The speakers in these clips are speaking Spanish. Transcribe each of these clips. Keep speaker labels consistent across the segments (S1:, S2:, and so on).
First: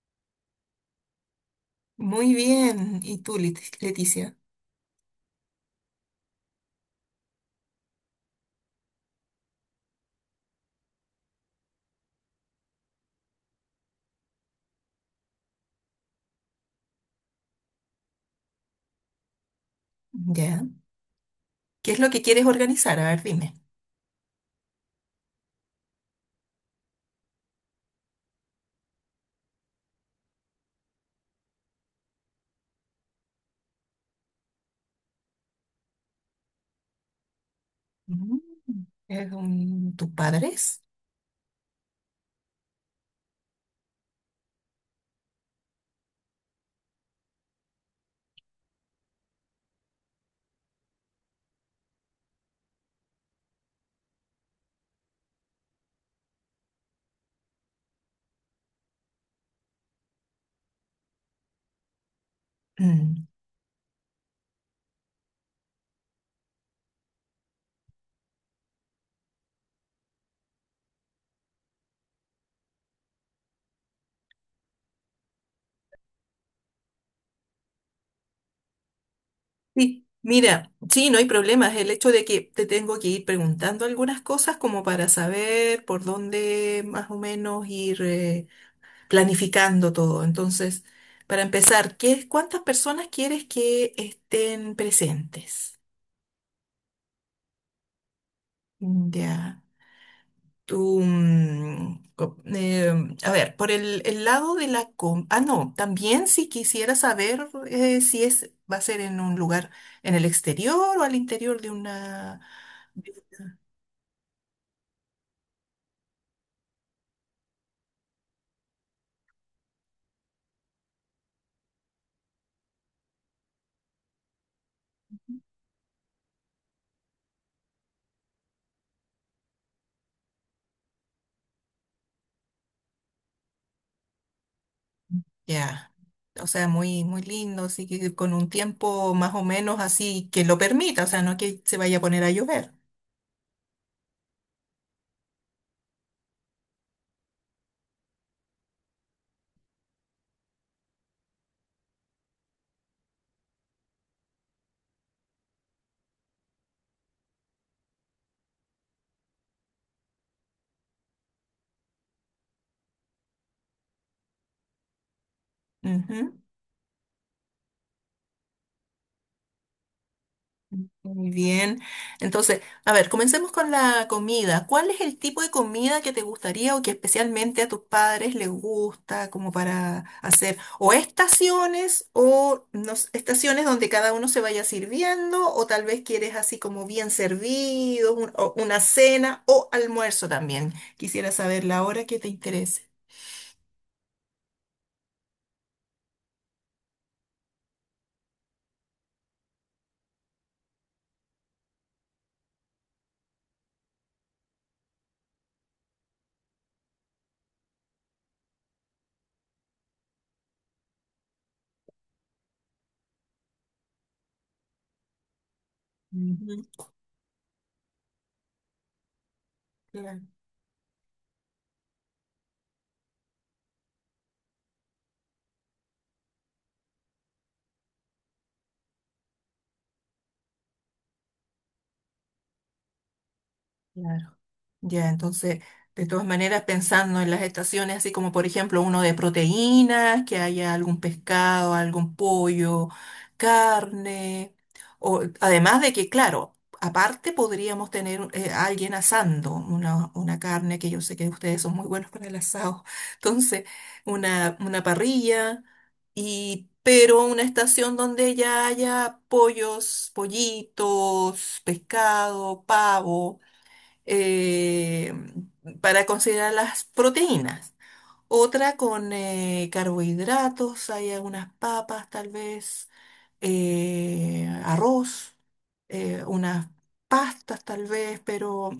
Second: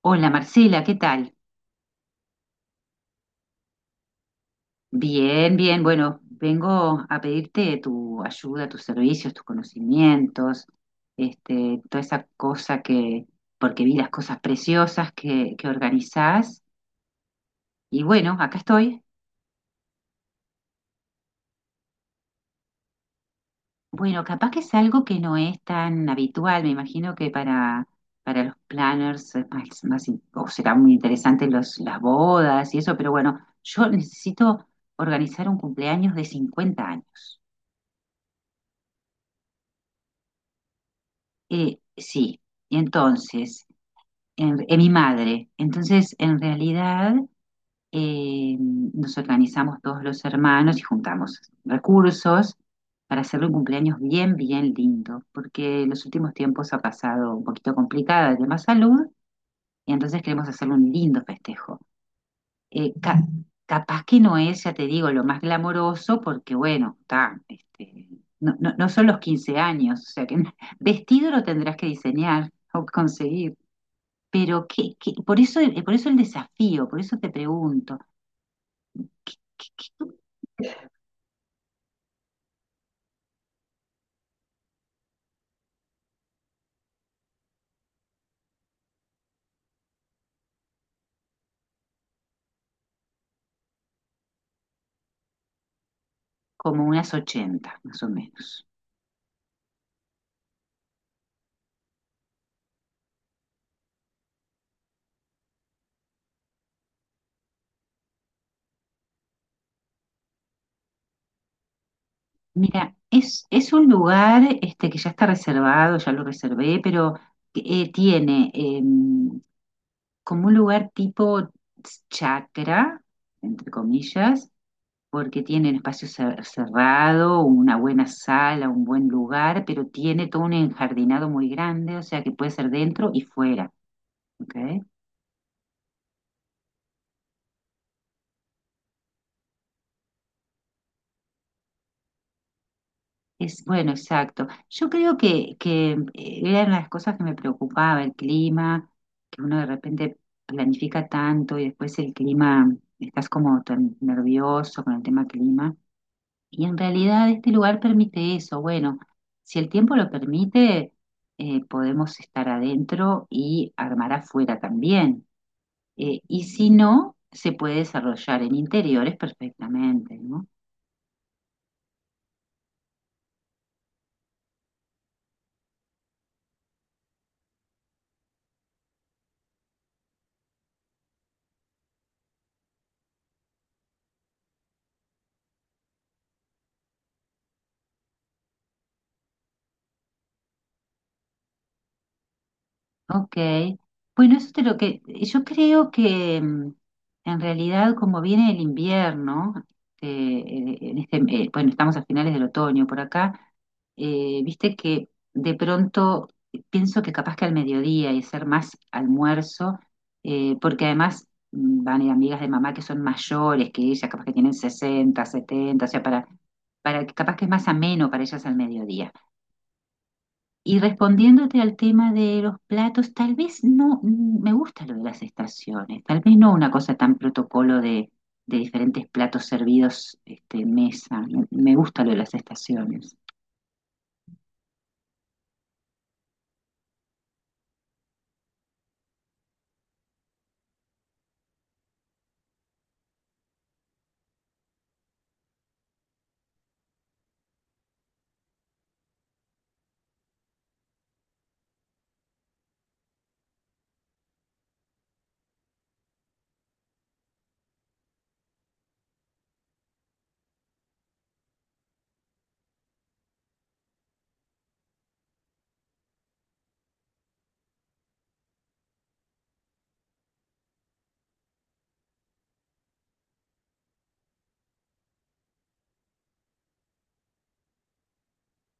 S1: Hola Marcela, ¿qué tal?
S2: Muy bien. ¿Y tú, Leticia?
S1: Bien, bien. Bueno, vengo a pedirte tu ayuda, tus servicios, tus conocimientos, toda esa cosa que, porque vi las cosas preciosas que organizás. Y bueno, acá estoy.
S2: Ya. ¿Qué es lo que quieres organizar? A ver, dime.
S1: Bueno, capaz que es algo que no es tan habitual. Me imagino que para los planners es más o será muy interesante las bodas y eso, pero bueno, yo necesito organizar un cumpleaños de 50 años.
S2: Mm, ¿Es tus padres?
S1: Sí, entonces, mi madre. Entonces, en realidad, nos organizamos todos los hermanos y juntamos recursos para hacerle un cumpleaños bien lindo, porque en los últimos tiempos ha pasado un poquito complicada de tema salud, y entonces queremos hacerle un lindo festejo eh, ca-
S2: Mm.
S1: capaz que no es, ya te digo, lo más glamoroso, porque bueno, no son los 15 años, o sea que vestido lo tendrás que diseñar o conseguir. Por eso, por eso el desafío, por eso te pregunto, ¿qué- qué-
S2: Sí, mira,
S1: qué-
S2: sí, no hay problemas. El hecho de que te tengo que ir preguntando algunas cosas como para saber por dónde más o menos ir planificando todo. Entonces, para empezar, ¿ cuántas personas quieres que estén presentes?
S1: como unas 80 más o menos.
S2: Ya, tú, a ver, por el lado de la Ah, no, también si quisiera saber si es, va a ser en un lugar en el exterior o al interior de una.
S1: Mira, es un lugar este, que ya está reservado, ya lo reservé, pero tiene como un lugar tipo chakra, entre comillas, porque tiene un espacio cerrado, una buena sala, un buen lugar, pero tiene todo un enjardinado muy grande, o sea que puede ser dentro y fuera, ¿ok?
S2: Ya, o sea, muy, muy lindo, así que con un tiempo más o menos así que lo permita, o sea, no que se vaya a poner a llover.
S1: Es bueno, exacto. Yo creo que era una de las cosas que me preocupaba, el clima, que uno de repente planifica tanto y después el clima, estás como tan nervioso con el tema clima. Y en realidad este lugar permite eso. Bueno, si el tiempo lo permite, podemos estar adentro y armar afuera también. Eh,
S2: Ujú.
S1: y si no, se puede desarrollar en interiores perfectamente, ¿no?
S2: Muy bien. Entonces, a ver, comencemos con la comida. ¿Cuál es el tipo de comida que te gustaría o que especialmente a tus padres les gusta como para hacer o estaciones o no s- estaciones donde cada uno se vaya sirviendo o tal vez quieres así como bien servido, o una cena o almuerzo también? Quisiera saber la hora que te interese.
S1: Ok. Bueno, eso es de lo que yo creo que en realidad como viene el invierno, bueno, estamos a finales del otoño por acá, viste que de pronto pienso que capaz que al mediodía y hacer más almuerzo, porque además van a ir amigas de mamá que son mayores que ella, capaz que tienen 60, 70, o sea,
S2: Ujú,
S1: para que capaz que es más ameno para ellas al mediodía.
S2: claro,
S1: Y respondiéndote al tema de los platos, tal vez no, me gusta lo de las estaciones, tal vez no una cosa tan protocolo de diferentes platos servidos este, en mesa, me gusta lo de las estaciones.
S2: claro. Ya, entonces, de todas maneras, pensando en las estaciones, así como por ejemplo uno de proteínas, que haya algún pescado, algún pollo, carne, o además de que, claro, aparte podríamos tener a alguien asando una carne, que yo sé que ustedes son muy buenos para el asado, entonces, una parrilla, y pero una estación donde ya haya pollos, pollitos, pescado, pavo eh, para considerar las proteínas. Otra con carbohidratos, hay algunas papas tal vez, arroz, unas pastas tal vez, pero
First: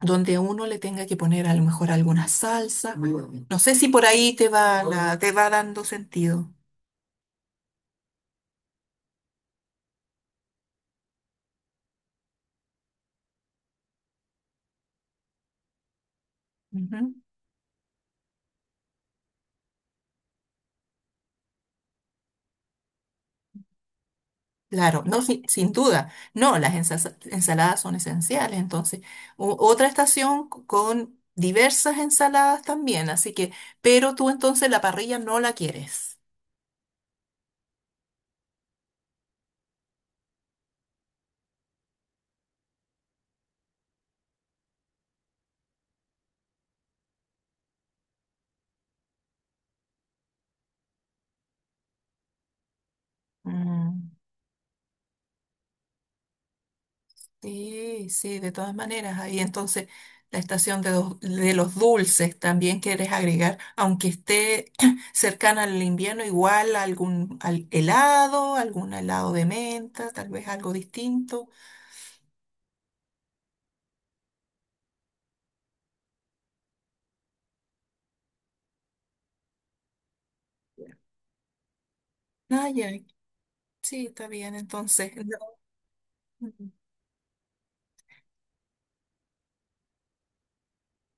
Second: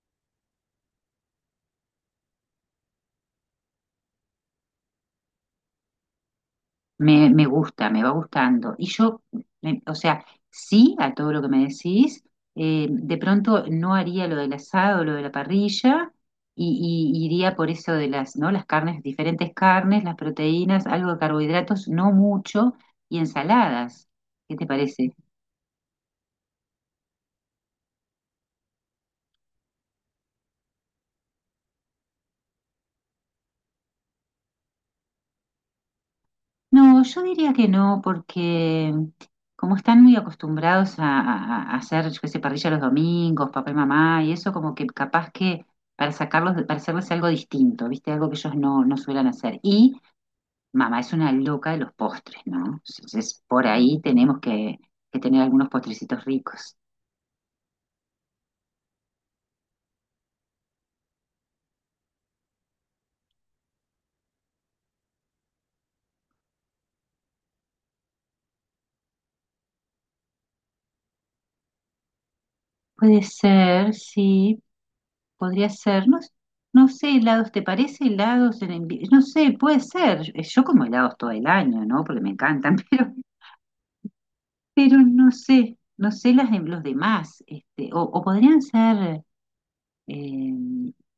S2: donde uno le tenga que poner a lo mejor alguna salsa. Muy bien. No sé si por ahí te va, te va dando sentido.
S1: Me gusta, me va gustando. O sea, sí a todo lo que me decís, de pronto no haría lo del asado, lo de la parrilla,
S2: Ujú.
S1: y iría por eso de las, ¿no? Las carnes, diferentes carnes, las proteínas, algo de carbohidratos, no mucho, y ensaladas. ¿Qué te
S2: Claro,
S1: parece?
S2: no, sin duda. No, las ensaladas son esenciales. Entonces, otra estación con diversas ensaladas también. Así que, pero tú entonces la parrilla no la quieres.
S1: No, yo diría que no, porque como están muy acostumbrados a, a hacer, yo qué sé, parrilla los domingos, papá y mamá, y eso como que capaz que para sacarlos, para hacerles algo distinto, ¿viste? Algo que ellos no suelen hacer. Y mamá es una loca de los postres, ¿no? Entonces, por ahí
S2: Mm,
S1: tenemos que tener algunos postrecitos ricos.
S2: sí, sí, de todas maneras. Ahí entonces la estación de, de los dulces también quieres agregar, aunque esté cercana al invierno, igual algún helado, algún helado de menta, tal vez algo distinto.
S1: Puede ser, sí, podría ser. No, no sé, helados, ¿te parece helados en invierno? No sé, puede ser. Yo como helados todo el año, ¿no? Porque me encantan,
S2: Ay, ay,
S1: pero...
S2: sí, está bien.
S1: Pero
S2: Entonces,
S1: no sé, no sé las
S2: no.
S1: de los demás, o podrían ser eh,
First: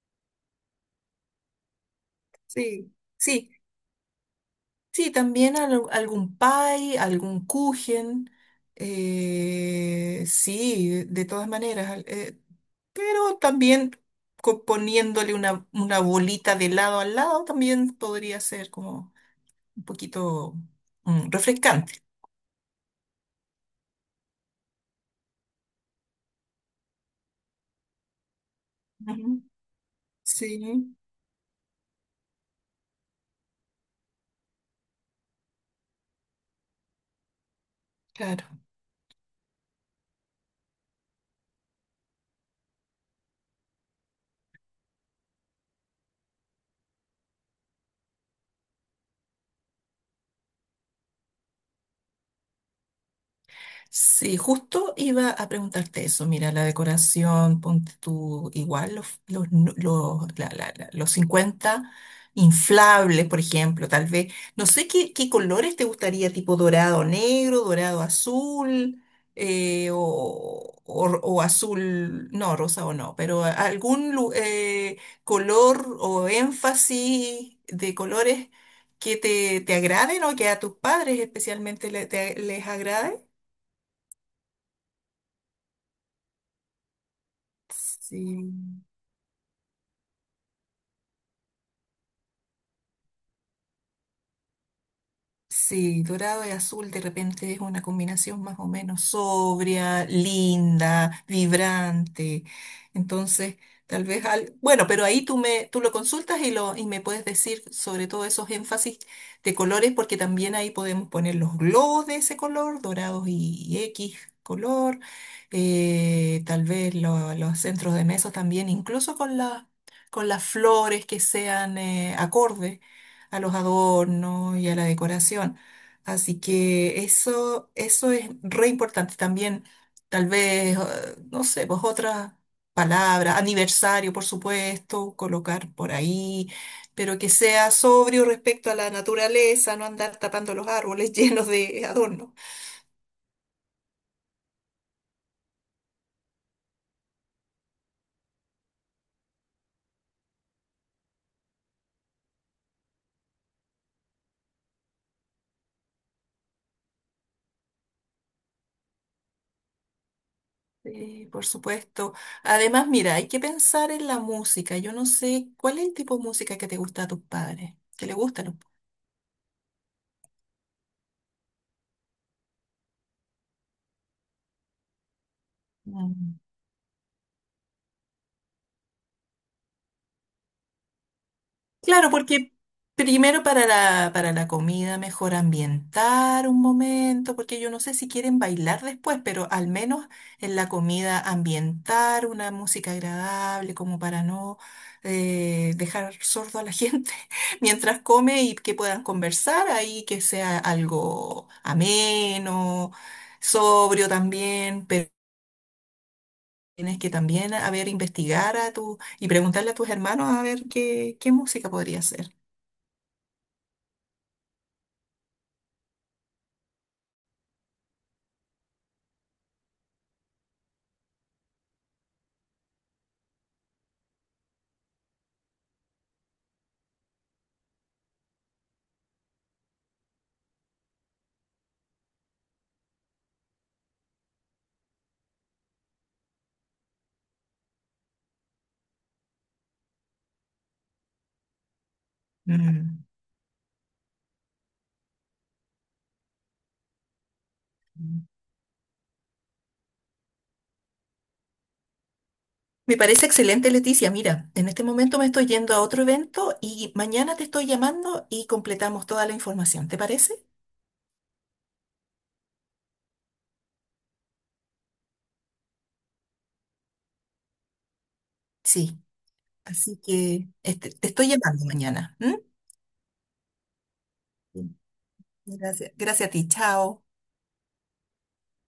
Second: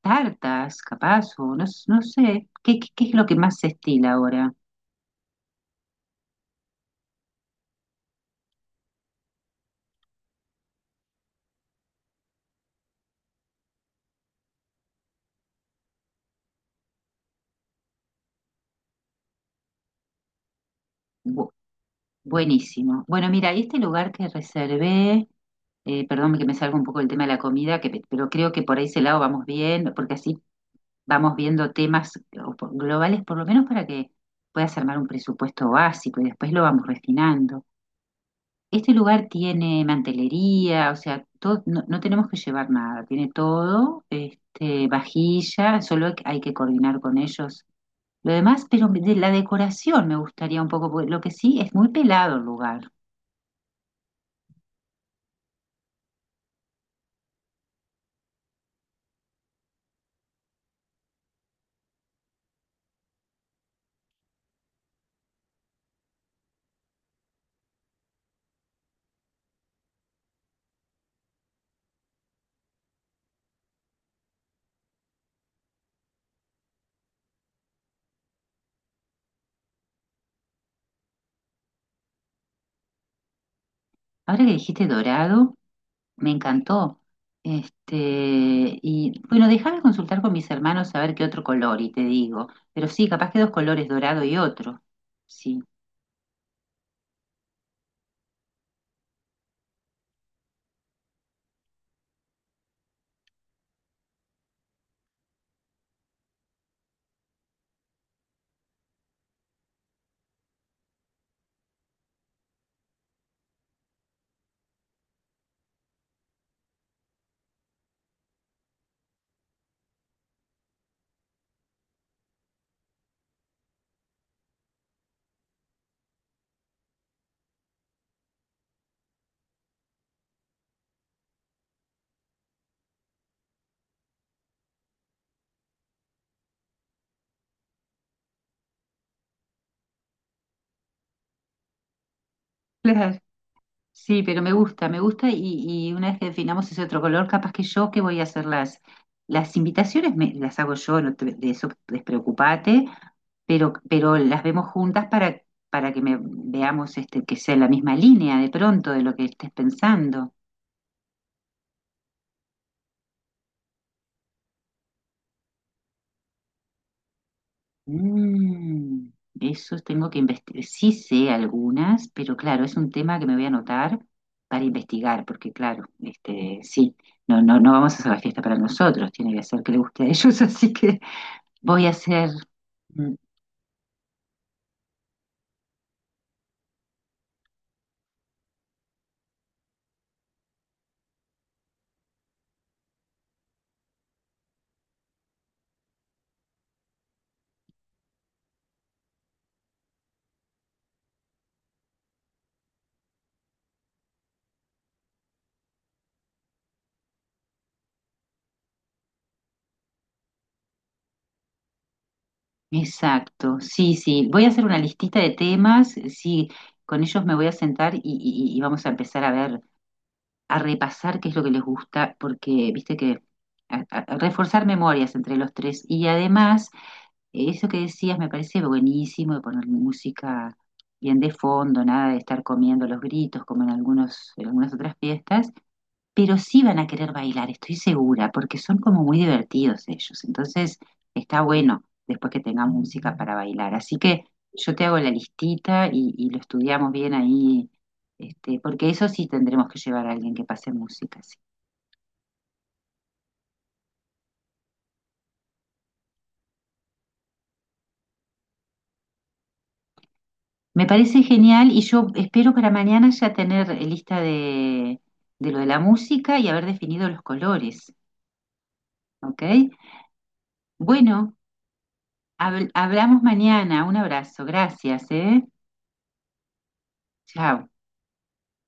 S1: tartas, capaz, o no, no sé,
S2: Sí,
S1: ¿qué es lo que
S2: sí,
S1: más se estila ahora?
S2: sí, también algún pie, algún kuchen, sí, de todas maneras, pero también poniéndole una bolita de lado al lado también podría ser como un poquito
S1: Bu-
S2: refrescante.
S1: Buenísimo. Bueno, mira, y este lugar que reservé, perdón que me salga un poco el tema de la comida, pero creo que por ese lado
S2: Ujú.
S1: vamos bien, porque así
S2: Sí,
S1: vamos viendo temas globales, por lo menos para que puedas armar un presupuesto básico y después lo vamos refinando.
S2: claro.
S1: Este lugar tiene mantelería, o sea, no tenemos que llevar nada, tiene todo, este, vajilla, que hay que coordinar con ellos. Lo demás, pero de la decoración me gustaría un poco, porque lo que sí es muy pelado el lugar.
S2: Sí, justo iba a preguntarte eso. Mira, la decoración, ponte tú igual, los, nu- los, la- la- la- los 50 inflables, por ejemplo, tal vez. No sé qué colores te gustaría, tipo dorado negro, dorado azul, o azul, no, rosa o no, pero algún color o énfasis de colores que te agraden o que a tus padres especialmente les agrade.
S1: Ahora que dijiste dorado, me encantó. Este,
S2: Sí,
S1: y bueno, déjame consultar con mis hermanos a ver qué otro color y te digo, pero sí, capaz que dos colores, dorado y otro. Sí.
S2: sí, dorado y azul de repente es una combinación más o menos sobria, linda, vibrante. Entonces, tal vez al... Bueno, pero ahí tú me, tú lo consultas y lo, y me puedes decir sobre todo esos énfasis de colores, porque también ahí podemos poner los globos de ese color, dorados y X color, tal vez los centros de mesa también, incluso con con las flores que sean acordes a los adornos y a la decoración. Así que eso es re importante también. Tal vez, no sé, pues otras palabras, aniversario, por supuesto, colocar por ahí, pero que sea sobrio respecto a la naturaleza, no andar tapando los árboles llenos de adornos.
S1: Claro. Sí, pero me gusta y una vez que definamos ese otro color, capaz que yo que voy a hacer las invitaciones, las hago yo, no te- de eso despreocupate, pero las vemos juntas para que veamos este, que sea la misma línea de pronto de lo que estés pensando.
S2: Sí, por supuesto. Además, mira, hay que pensar en la música. Yo no sé cuál es el tipo de música que te gusta a tus padres, que le gusta a
S1: Mm, eso tengo que investigar. Sí sé algunas, pero claro, es un tema que me voy a anotar para investigar, porque claro,
S2: los.
S1: este, sí, no vamos a hacer la fiesta para nosotros, tiene que hacer que le guste a ellos, así que Voy a
S2: Claro,
S1: hacer,
S2: porque
S1: mm,
S2: primero para la, comida mejor ambientar un momento, porque yo no sé si quieren bailar después, pero al menos en la comida ambientar una música agradable como para no dejar sordo a la gente mientras come y que puedan conversar ahí, que sea algo ameno, sobrio también, pero tienes que también, a ver, investigar y preguntarle a tus hermanos a ver qué, música podría ser.
S1: exacto, sí, voy a hacer una listita de temas, sí, con ellos me voy a sentar y vamos a empezar a ver, a repasar qué es lo que les gusta, porque viste que a reforzar memorias entre los tres y además eso que decías me parece buenísimo de poner música bien de fondo, nada de estar comiendo los gritos como en en algunas otras fiestas pero sí van a querer bailar, estoy segura, porque son como muy divertidos ellos. Entonces, está bueno después que tengan música para bailar. Así que yo te hago la listita y lo estudiamos bien ahí, este, porque eso sí tendremos que llevar a alguien que pase música, sí.
S2: Me parece excelente, Leticia. Mira, en este momento me estoy yendo a otro evento y mañana te estoy llamando y completamos toda la información. ¿Te parece?
S1: Me parece genial y yo espero para mañana ya tener lista de lo de la música y haber definido los colores,
S2: Sí.
S1: ¿ok?
S2: Así que este, te estoy
S1: Bueno,
S2: llamando mañana. ¿M?
S1: hablamos mañana. Un abrazo,
S2: Sí.
S1: gracias, ¿eh?
S2: Gracias. Gracias a ti. Chao.
S1: Chao.